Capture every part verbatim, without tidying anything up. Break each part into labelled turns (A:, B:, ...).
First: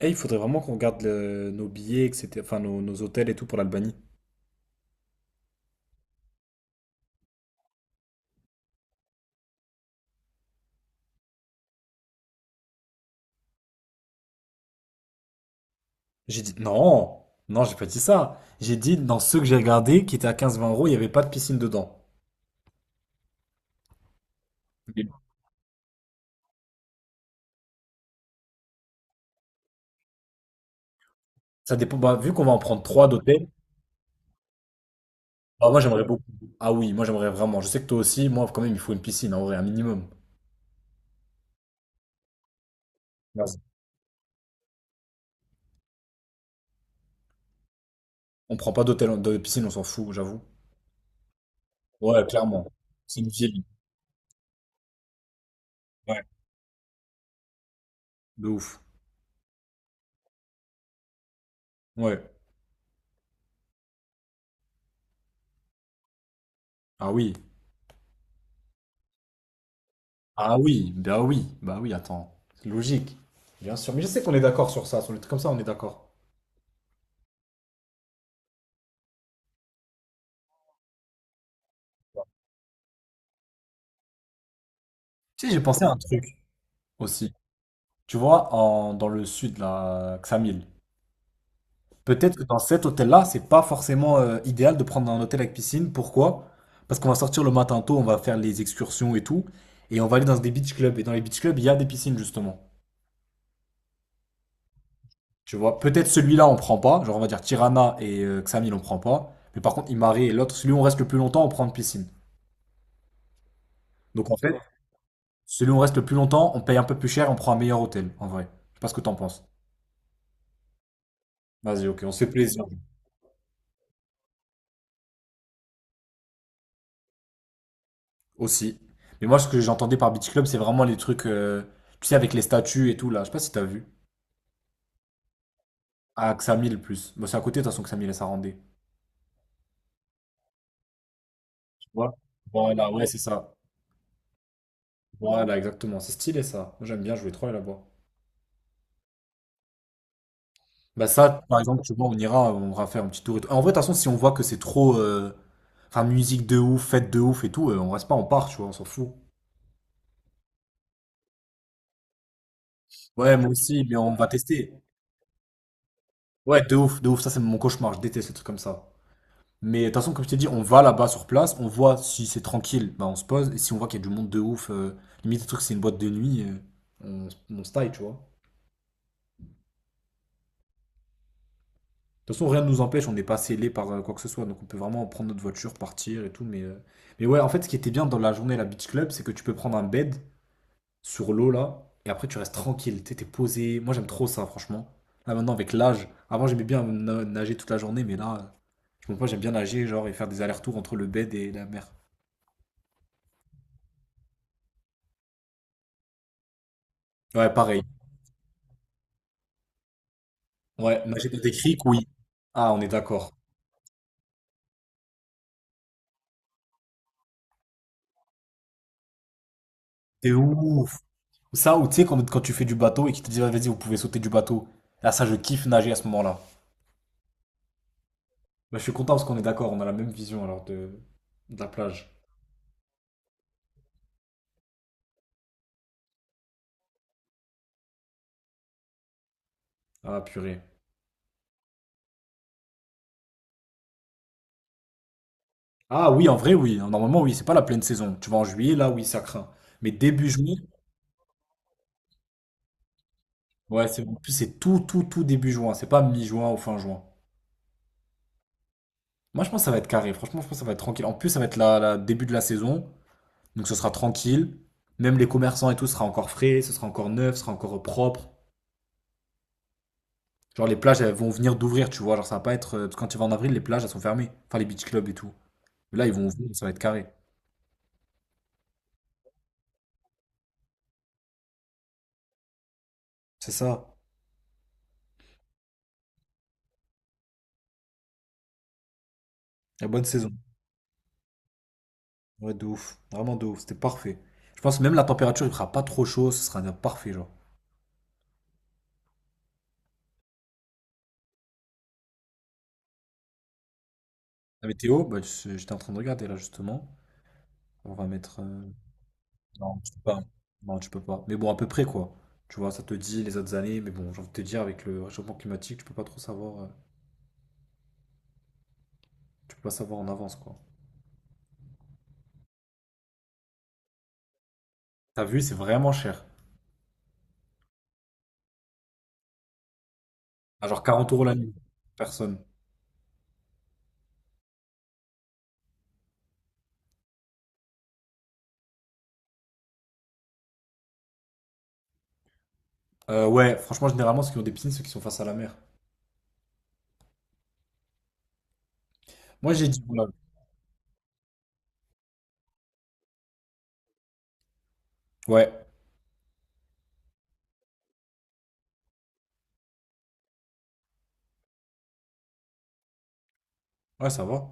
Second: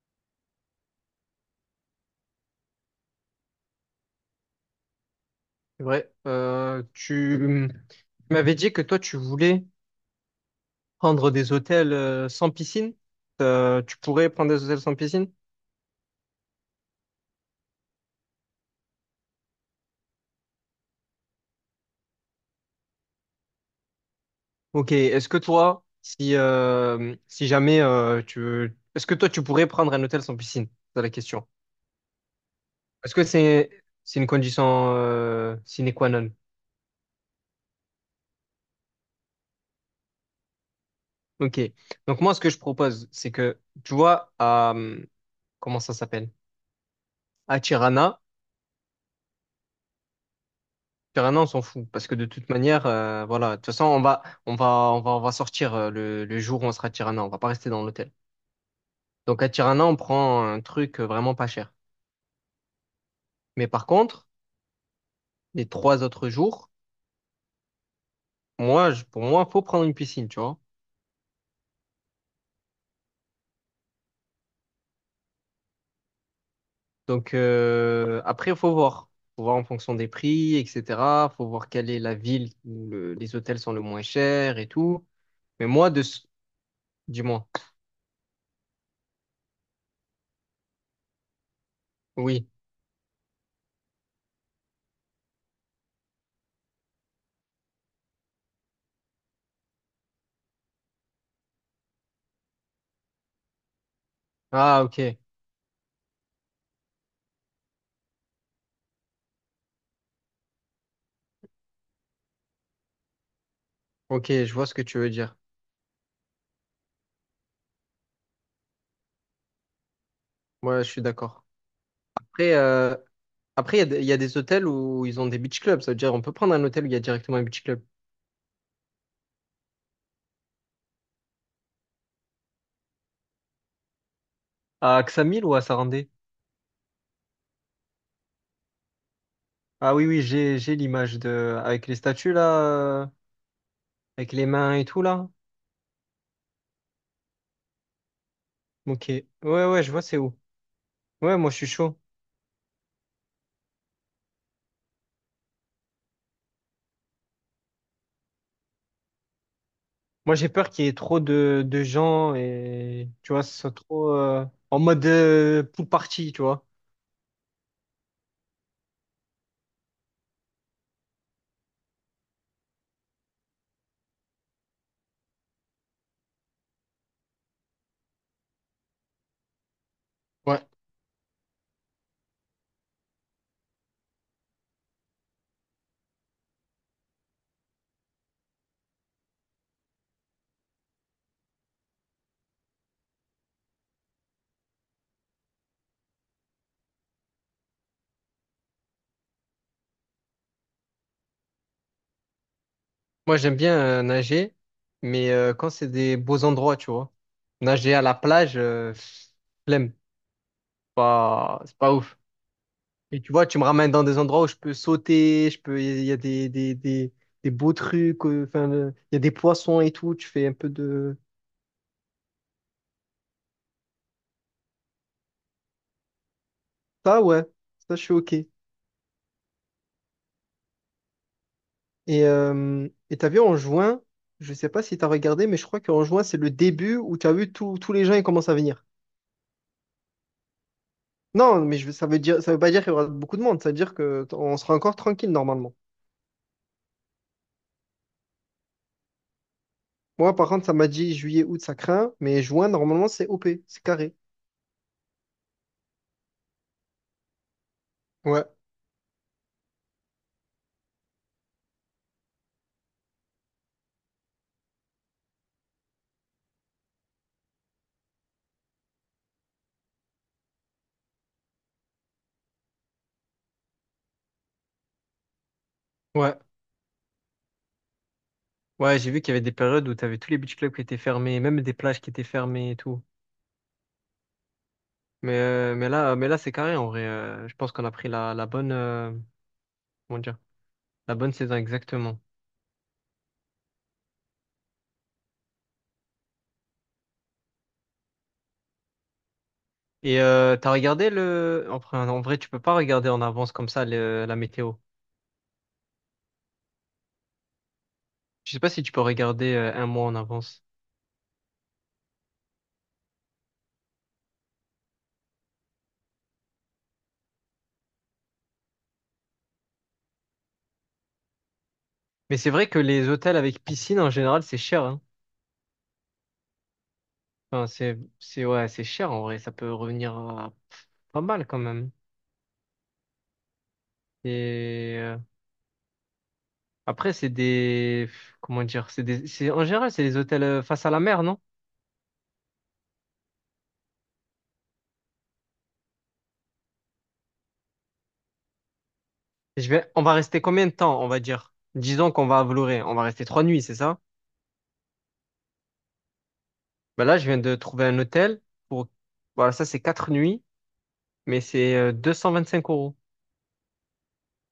A: Eh, il faudrait vraiment qu'on regarde le- nos billets, et cétéra. Enfin, nos, nos hôtels et tout pour l'Albanie.
B: C'est vrai. Euh, tu tu m'avais dit que toi, tu voulais prendre des hôtels euh, sans piscine. Euh, tu pourrais prendre des hôtels sans piscine?
A: J'ai dit non, non, j'ai pas dit ça. J'ai dit dans ceux que j'ai regardés, qui étaient à quinze vingt euros, il n'y avait pas de piscine dedans.
B: Ok.
A: Mais
B: Est-ce que toi, si, euh, si jamais euh, tu veux. Est-ce que toi, tu pourrais prendre un hôtel sans piscine? C'est la question.
A: ça dépend. Bah, vu qu'on va en prendre trois
B: Est-ce que
A: d'hôtel,
B: c'est c'est une condition euh,
A: bah, moi
B: sine
A: j'aimerais
B: qua
A: beaucoup.
B: non?
A: Ah oui, moi j'aimerais vraiment. Je sais que toi aussi, moi quand même, il faut une piscine, en vrai, un minimum.
B: Ok. Donc moi, ce que je propose, c'est que,
A: Merci.
B: tu vois. à... euh, Comment ça s'appelle? À Tirana.
A: On prend pas d'hôtel, de piscine, on s'en fout, j'avoue.
B: Sur on s'en fout parce que de
A: Ouais,
B: toute
A: clairement.
B: manière,
A: C'est
B: euh,
A: une
B: voilà. De
A: ville.
B: toute façon, on va, on va, on va, on va sortir euh,
A: Ouais.
B: le, le jour où on sera à Tirana. On va pas rester dans l'hôtel.
A: De ouf.
B: Donc à Tirana, on prend un truc euh, vraiment pas cher.
A: Ouais.
B: Mais par contre, les trois autres jours,
A: Ah oui.
B: moi, je- pour moi, faut prendre une piscine, tu vois.
A: Ah oui, bah oui, bah oui, attends. C'est logique. Bien sûr. Mais je sais qu'on est d'accord sur ça. Sur les trucs comme ça, on est d'accord.
B: Donc euh, après, il faut voir, faut voir en fonction des prix, et cetera. Faut voir quelle est la ville où le- les hôtels sont le moins chers et tout.
A: Tu sais, j'ai
B: Mais
A: pensé
B: moi,
A: à un
B: de, ce-
A: truc aussi.
B: dis-moi.
A: Tu vois, en- dans le sud, là, Ksamil. Peut-être que
B: Oui.
A: dans cet hôtel-là, c'est pas forcément euh, idéal de prendre un hôtel avec piscine. Pourquoi? Parce qu'on va sortir le matin tôt, on va faire les excursions et tout. Et on va aller dans des beach clubs. Et dans les beach clubs, il y a des piscines, justement.
B: Ah, ok,
A: Tu vois, peut-être celui-là, on prend pas. Genre, on va dire Tirana et euh, Ksamil, on prend pas. Mais par contre, Imare et l'autre, celui où on reste le plus longtemps, on prend une piscine.
B: ok,
A: Donc en
B: je
A: fait,
B: vois ce que tu veux dire.
A: Celui où on reste le plus longtemps, on paye un peu plus cher, on prend un meilleur hôtel, en vrai. Je sais pas ce que t'en penses.
B: Moi, je suis d'accord.
A: Vas-y, ok, on se fait
B: Après,
A: plaisir.
B: euh, Après, il y a des, il y a des hôtels où ils ont des beach clubs. Ça veut dire on peut prendre un hôtel où il y a directement un beach club.
A: Aussi. Mais moi, ce que j'entendais par Beach Club, c'est vraiment les trucs, euh, tu sais, avec les statues et tout, là. Je sais pas si t'as vu.
B: À Ksamil ou à Sarandé?
A: À Xamil, le plus. Bon, c'est à côté, de toute façon, Xamil et Sarandé.
B: Ah oui, oui, j'ai, j'ai l'image de, avec
A: Tu
B: les
A: vois?
B: statues là,
A: Voilà, ouais,
B: euh,
A: c'est ça.
B: avec les mains et tout là.
A: Voilà, exactement. C'est stylé, ça. Moi, j'aime bien jouer trop aller là-bas.
B: Ok. Ouais, ouais, je vois c'est où.
A: Bah
B: Ouais,
A: ça,
B: moi je
A: par
B: suis
A: exemple, tu
B: chaud.
A: vois, on ira, on ira faire un petit tour et tout. En vrai, de toute façon, si on voit que c'est trop... euh, Enfin, musique de ouf, fête de ouf et tout, euh, on reste pas, on part, tu vois, on s'en fout.
B: Moi j'ai peur qu'il y ait trop de, de gens et tu
A: Ouais,
B: vois,
A: moi
B: ce soit
A: aussi, mais
B: trop
A: on va
B: euh,
A: tester.
B: en mode euh, pool party, tu
A: Ouais,
B: vois.
A: de ouf, de ouf, ça c'est mon cauchemar, je déteste les trucs comme ça. Mais de toute façon, comme je t'ai dit, on va là-bas sur place, on voit si c'est tranquille, bah on se pose, et si on voit qu'il y a du monde de ouf, euh, limite le truc c'est une boîte de nuit, euh, on, on se taille, tu vois. De
B: Ouais.
A: toute façon, rien ne nous empêche, on n'est pas scellé par euh, quoi que ce soit, donc on peut vraiment prendre notre voiture, partir et tout, mais... euh, Mais ouais, en fait, ce qui était bien dans la journée à la Beach Club, c'est que tu peux prendre un bed sur l'eau là, et après tu restes tranquille, t'es t'es posé, moi j'aime trop ça, franchement. Là maintenant, avec l'âge, avant j'aimais bien na- nager toute la journée, mais là... Donc moi j'aime bien nager, genre, et faire des allers-retours entre le bed et la mer.
B: Moi j'aime bien euh, nager, mais euh, quand c'est des beaux endroits, tu vois.
A: Ouais, pareil.
B: Nager à la plage, euh, pff, flemme.
A: Ouais, nager dans des
B: Pas, C'est
A: criques.
B: pas
A: ou-
B: ouf.
A: Ah, on est
B: Et tu
A: d'accord.
B: vois, tu me ramènes dans des endroits où je peux sauter, je peux, il y a des, des, des, des beaux trucs, euh, enfin, le- il y a des poissons et tout, tu fais un peu de...
A: Ça, ou tu sais, quand, quand tu fais du bateau et qu'ils te disent, ah, vas-y, vous pouvez sauter du bateau. Ah, ça, je kiffe nager à ce moment-là.
B: Ça, ouais, ça, je suis OK.
A: Bah, je suis content parce qu'on est d'accord, on a la même vision alors de, de la plage.
B: Et euh, et t'as vu, en juin, je sais pas si t'as regardé, mais je crois qu'en juin, c'est le début où t'as vu tous tous les gens, ils commencent à venir.
A: Ah, purée.
B: Non, mais je, ça veut dire, ça veut pas dire qu'il y aura beaucoup de monde, ça veut dire que t- on sera encore tranquille, normalement.
A: Ah oui, en vrai, oui. Normalement, oui, c'est pas la pleine saison. Tu vas en juillet, là, oui, ça craint. Mais début
B: Moi, par
A: juin,
B: contre, ça m'a dit juillet, août, ça craint, mais juin, normalement, c'est O P, c'est
A: ouais, c'est en
B: carré.
A: plus, c'est tout, tout, tout début juin. C'est pas mi-juin ou fin juin.
B: Ouais,
A: Moi, je pense que ça va être carré. Franchement, je pense que ça va être tranquille. En plus, ça va être la, la début de la saison. Donc ce sera tranquille. Même les commerçants et tout sera encore frais, ce sera encore neuf, ce sera encore propre. Genre les plages, elles vont venir d'ouvrir, tu vois. Genre ça va pas être. euh, Parce que quand tu vas en avril, les plages, elles sont fermées. Enfin, les beach clubs et tout. Mais là, ils vont
B: ouais.
A: ouvrir, ça va être carré.
B: Ouais, j'ai vu qu'il y avait des périodes où t'avais tous les beach clubs qui étaient fermés, même des plages qui étaient fermées et tout.
A: C'est ça.
B: Mais, euh, mais là, mais là, c'est carré en vrai. Euh, je pense qu'on a pris la, la bonne, euh,
A: La bonne
B: comment
A: saison.
B: dire, la bonne saison exactement.
A: Ouais, de ouf. Vraiment de ouf. C'était parfait. Je pense que même la température, il fera pas trop chaud, ce sera bien parfait, genre.
B: Et euh, t'as regardé le. Enfin, en vrai, tu peux pas regarder en avance comme ça le- la
A: La
B: météo.
A: météo, bah, je- j'étais en train de regarder là, justement. On va mettre.
B: Je sais
A: euh,
B: pas si tu peux regarder euh,
A: Non,
B: un
A: tu peux
B: mois en
A: pas.
B: avance.
A: Non, tu peux pas. Mais bon, à peu près, quoi. Tu vois, ça te dit les autres années, mais bon, j'ai envie de te dire, avec le réchauffement climatique, tu peux pas trop savoir. euh, Tu peux pas savoir en avance, quoi.
B: Mais c'est vrai que les hôtels avec piscine, en général, c'est cher, hein.
A: T'as vu, c'est vraiment cher.
B: Enfin, c'est, c'est, ouais, c'est cher en vrai. Ça peut revenir à
A: À genre 40
B: pas
A: euros la
B: mal
A: nuit.
B: quand même.
A: Personne.
B: Et euh, après, c'est des, comment dire, c'est des, c'est, en général, c'est des hôtels euh, face à la mer, non?
A: Euh, ouais, franchement, généralement, ceux qui ont des piscines, ceux qui sont face à la mer. Moi, j'ai
B: Je
A: dit,
B: vais, on
A: voilà.
B: va rester combien de temps, on va dire? Disons qu'on va à Vloré, on va rester trois nuits, c'est ça?
A: Ouais.
B: Bah là, je viens de trouver un hôtel pour, voilà, ça c'est quatre nuits, mais c'est euh, cinq euros,
A: Ouais, ça va.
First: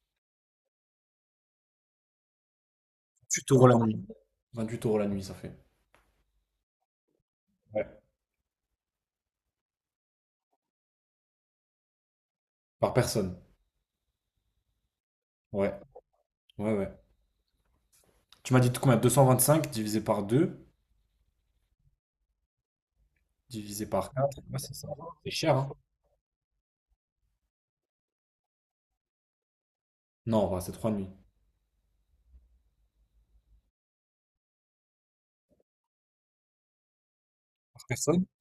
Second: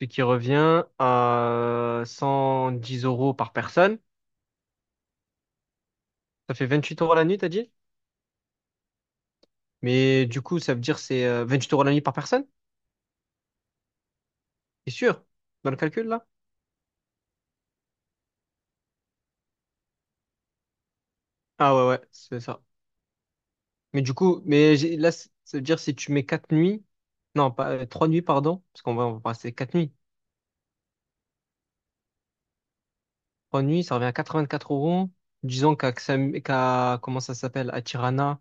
B: ce qui revient à cent dix euros
A: 28
B: par
A: euros la
B: personne.
A: nuit. vingt-huit euros la nuit, ça fait.
B: Ça fait vingt-huit euros la nuit, t'as dit?
A: Ouais.
B: Mais du coup, ça veut dire c'est euh, huit euros la nuit par personne?
A: Par personne.
B: C'est sûr? Dans
A: Ouais.
B: le calcul là?
A: Ouais, ouais. Tu m'as dit combien? deux cent vingt-cinq divisé par deux
B: Ah ouais, ouais, c'est ça.
A: divisé
B: Mais
A: par
B: du
A: quatre.
B: coup,
A: Ouais, c'est
B: mais
A: ça.
B: j'ai- là, c-
A: C'est cher,
B: ça veut
A: hein?
B: dire si tu mets quatre nuits, non, pas euh, trois nuits, pardon, parce qu'on va, on va passer quatre nuits.
A: Non, ouais, c'est trois nuits.
B: Trois nuits, ça revient à quatre-vingt-quatre euros. Disons qu'à, Xam- qu'à- comment ça s'appelle,
A: Par
B: à
A: personne?
B: Tirana,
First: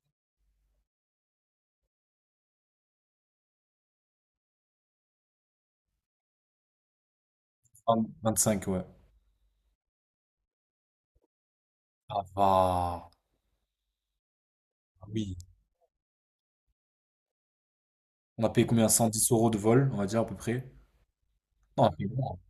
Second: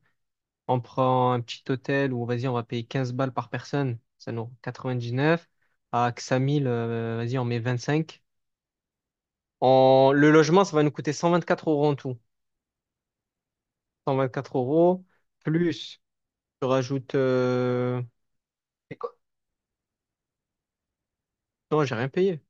B: on prend un petit hôtel où, vas-y, on va payer quinze balles par personne, ça nous rend quatre-vingt-dix-neuf. À Ksamil, euh, vas-y, on met
A: vingt
B: vingt-cinq.
A: vingt-cinq, ouais.
B: En, le logement, ça va nous coûter cent vingt-quatre euros en tout.
A: Ah, va.
B: 124
A: Ah
B: euros,
A: Oui.
B: plus, je rajoute, euh,
A: On a payé combien?
B: c'est quoi
A: cent dix euros de vol, on va dire, à peu près. Non,
B: Non,
A: on a
B: j'ai
A: payé
B: rien
A: moins.
B: payé.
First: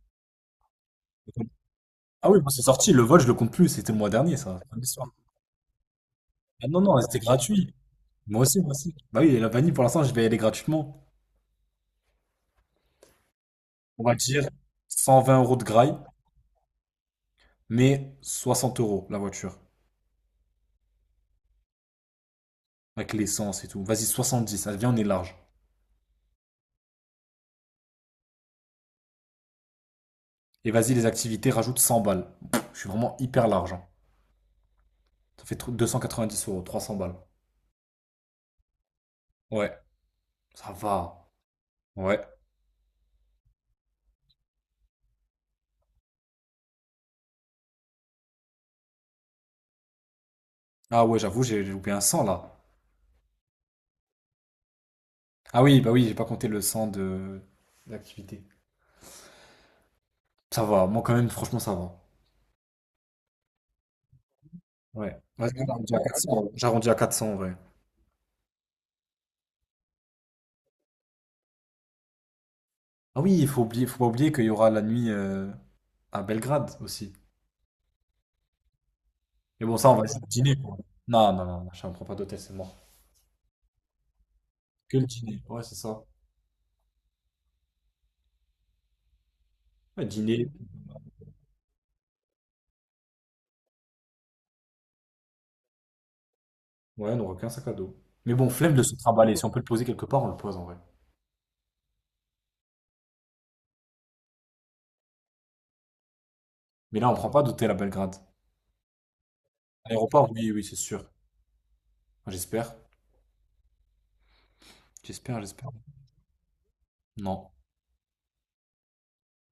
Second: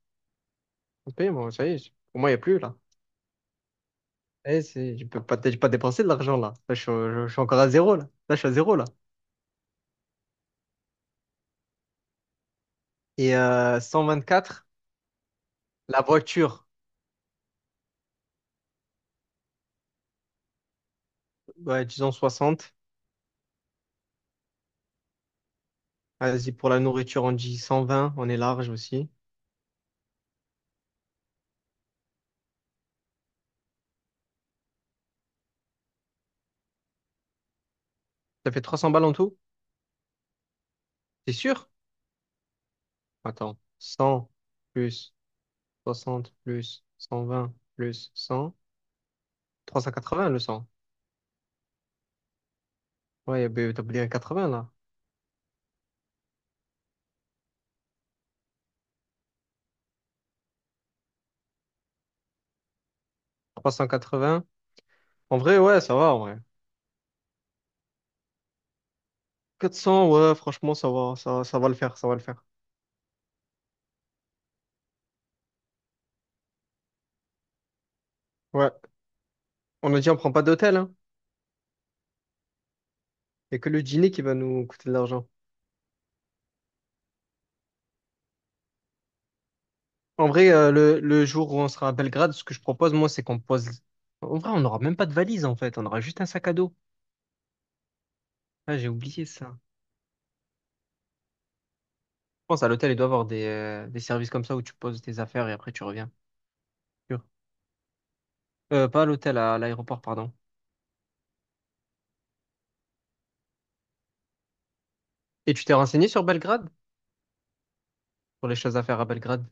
B: J'ai payé, moi, ça y est, pour
A: Ah
B: moi, il n'y a
A: oui, moi
B: plus,
A: c'est
B: là.
A: sorti, le vol je le compte plus, c'était le mois dernier ça,
B: Eh,
A: fin de
B: c'est, je
A: l'histoire.
B: peux pas, j'ai pas dépensé de l'argent là.
A: Ah
B: Là,
A: non,
B: je, suis
A: non, c'était
B: je- je suis encore à
A: gratuit.
B: zéro là. Là, je
A: Moi
B: suis à
A: aussi, moi
B: zéro là.
A: aussi. Bah oui, et la vanille pour l'instant je vais y aller gratuitement.
B: Et euh,
A: On va dire
B: cent vingt-quatre,
A: cent vingt euros de graille,
B: la voiture,
A: mais soixante euros la voiture,
B: ouais, disons soixante.
A: avec l'essence et tout. Vas-y, soixante dix, allez, viens, on est large.
B: Vas-y, pour la nourriture, on dit cent vingt, on est large aussi.
A: Et vas-y, les activités, rajoute cent balles. Pff, je suis vraiment hyper large. hein. Ça fait tr- dix euros, trois cents balles.
B: Ça fait trois cents balles en tout?
A: Ouais, ça va.
B: C'est sûr?
A: Ouais.
B: Attends, cent plus soixante plus cent vingt plus cent, trois cent quatre-vingts le cent.
A: Ah ouais, j'avoue, j'ai j'ai loupé un cent là.
B: Ouais, ben, t'as oublié un quatre-vingts là.
A: Ah oui, bah oui, j'ai pas compté le cent de d'activité. Ça va, moi quand même, franchement, ça va.
B: trois cent quatre-vingts.
A: Ouais.
B: En
A: Ouais,
B: vrai, ouais,
A: j'arrondis
B: ça
A: à
B: va en vrai.
A: quatre cents. J'arrondis à quatre cents, ouais.
B: quatre cents, ouais, franchement, ça va, ça, ça va le faire, ça va le faire.
A: Ah oui, il faut oublier, faut pas oublier qu'il y aura la nuit euh, à Belgrade aussi.
B: Ouais,
A: Mais bon, ça, on
B: on a
A: va
B: dit on
A: laisser le
B: prend pas
A: dîner, quoi.
B: d'hôtel, hein.
A: Non, non, non, je ne prends pas d'hôtel, c'est mort.
B: Il n'y a que le dîner qui va nous coûter de
A: Que le
B: l'argent.
A: dîner, ouais, c'est ça. Ouais,
B: En
A: dîner,
B: vrai, euh, le, le jour où on sera à Belgrade, ce que je propose, moi, c'est qu'on pose. En vrai, on n'aura même pas de valise, en fait. On aura juste un sac à dos.
A: ouais, on n'aura qu'un sac à dos. Mais bon, flemme
B: Ah,
A: de
B: j'ai
A: se
B: oublié
A: trimballer. Si on peut
B: ça.
A: le poser quelque part, on le pose en vrai.
B: Je pense à l'hôtel, il doit avoir des, euh, des services comme ça où tu poses tes affaires et après tu reviens.
A: Mais là, on
B: Sûr.
A: prend pas d'hôtel à Belgrade.
B: Euh, pas à l'hôtel, à l'aéroport,
A: Aéroport,
B: pardon.
A: oui, oui, c'est sûr. Enfin, J'espère. J'espère,
B: Et tu
A: j'espère.
B: t'es renseigné sur Belgrade?
A: Non.
B: Pour les choses à faire à Belgrade.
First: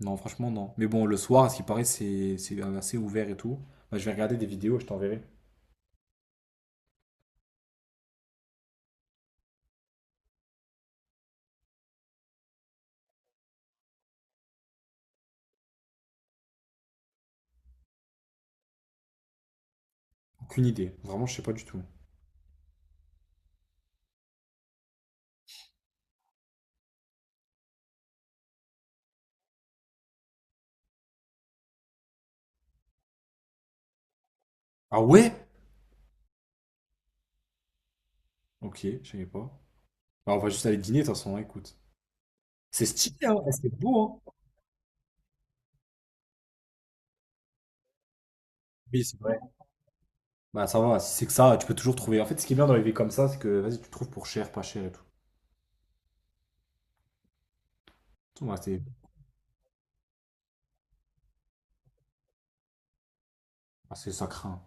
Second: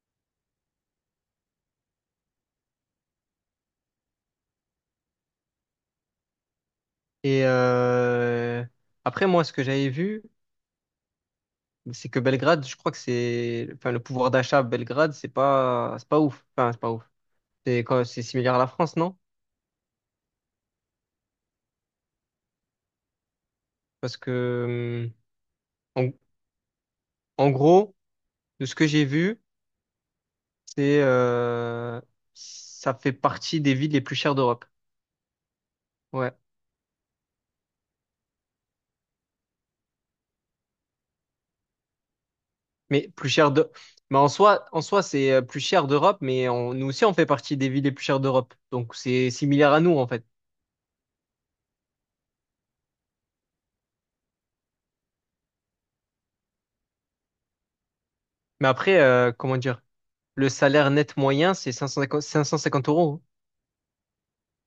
A: Non, franchement, non. Mais bon, le soir, à ce qui paraît, c'est c'est assez ouvert et tout. Bah, je vais regarder des vidéos, je t'enverrai.
B: Et euh, après, moi, ce que j'avais vu, c'est que Belgrade, je crois que c'est. Enfin, le pouvoir d'achat à Belgrade, c'est pas, c'est pas ouf. Enfin, c'est pas ouf. C'est quand- c'est similaire à la France, non?
A: Aucune idée. Vraiment, je sais pas du tout.
B: Parce que, hum, en, en gros, de ce que j'ai vu, c'est, euh, ça fait partie des villes les plus chères d'Europe.
A: Ah ouais?
B: Ouais.
A: Ok, je savais pas. Bah, on va juste aller dîner, de toute façon, hein, écoute. C'est
B: Mais
A: stylé,
B: plus
A: hein,
B: chères
A: ouais, c'est
B: de, mais
A: beau,
B: en
A: hein.
B: soi, en soi, c'est euh, plus cher d'Europe, mais on- nous aussi, on fait partie des villes les plus chères d'Europe. Donc,
A: Oui, c'est
B: c'est
A: vrai.
B: similaire à nous, en fait.
A: Bah, ça va, si c'est que ça, tu peux toujours trouver. En fait, ce qui est bien dans les villes comme ça, c'est que, vas-y, tu trouves pour cher, pas cher et tout. Tout, ouais,
B: Mais
A: c'est,
B: après, euh, comment dire, le salaire net moyen, c'est 550, 550 euros.
A: ah, c'est- ça craint.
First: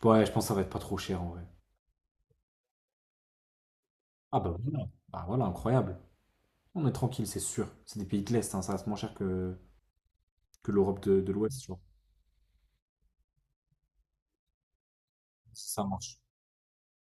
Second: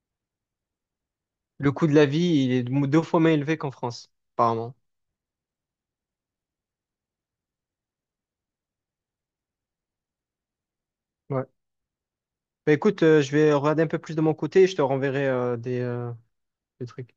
A: Je, ouais, je pense que ça va être pas trop cher, en vrai.
B: Le coût de la vie, il est deux fois moins élevé qu'en France,
A: Ah, bah
B: apparemment.
A: voilà. Bah voilà, incroyable. On est tranquille, c'est sûr. C'est des pays de l'Est, hein, ça reste moins cher que, que l'Europe de, de
B: Ouais.
A: l'Ouest, tu vois.
B: Bah écoute, euh, je vais regarder un peu plus de mon côté et je te renverrai euh,
A: Si
B: des,
A: ça
B: euh,
A: marche.
B: des trucs.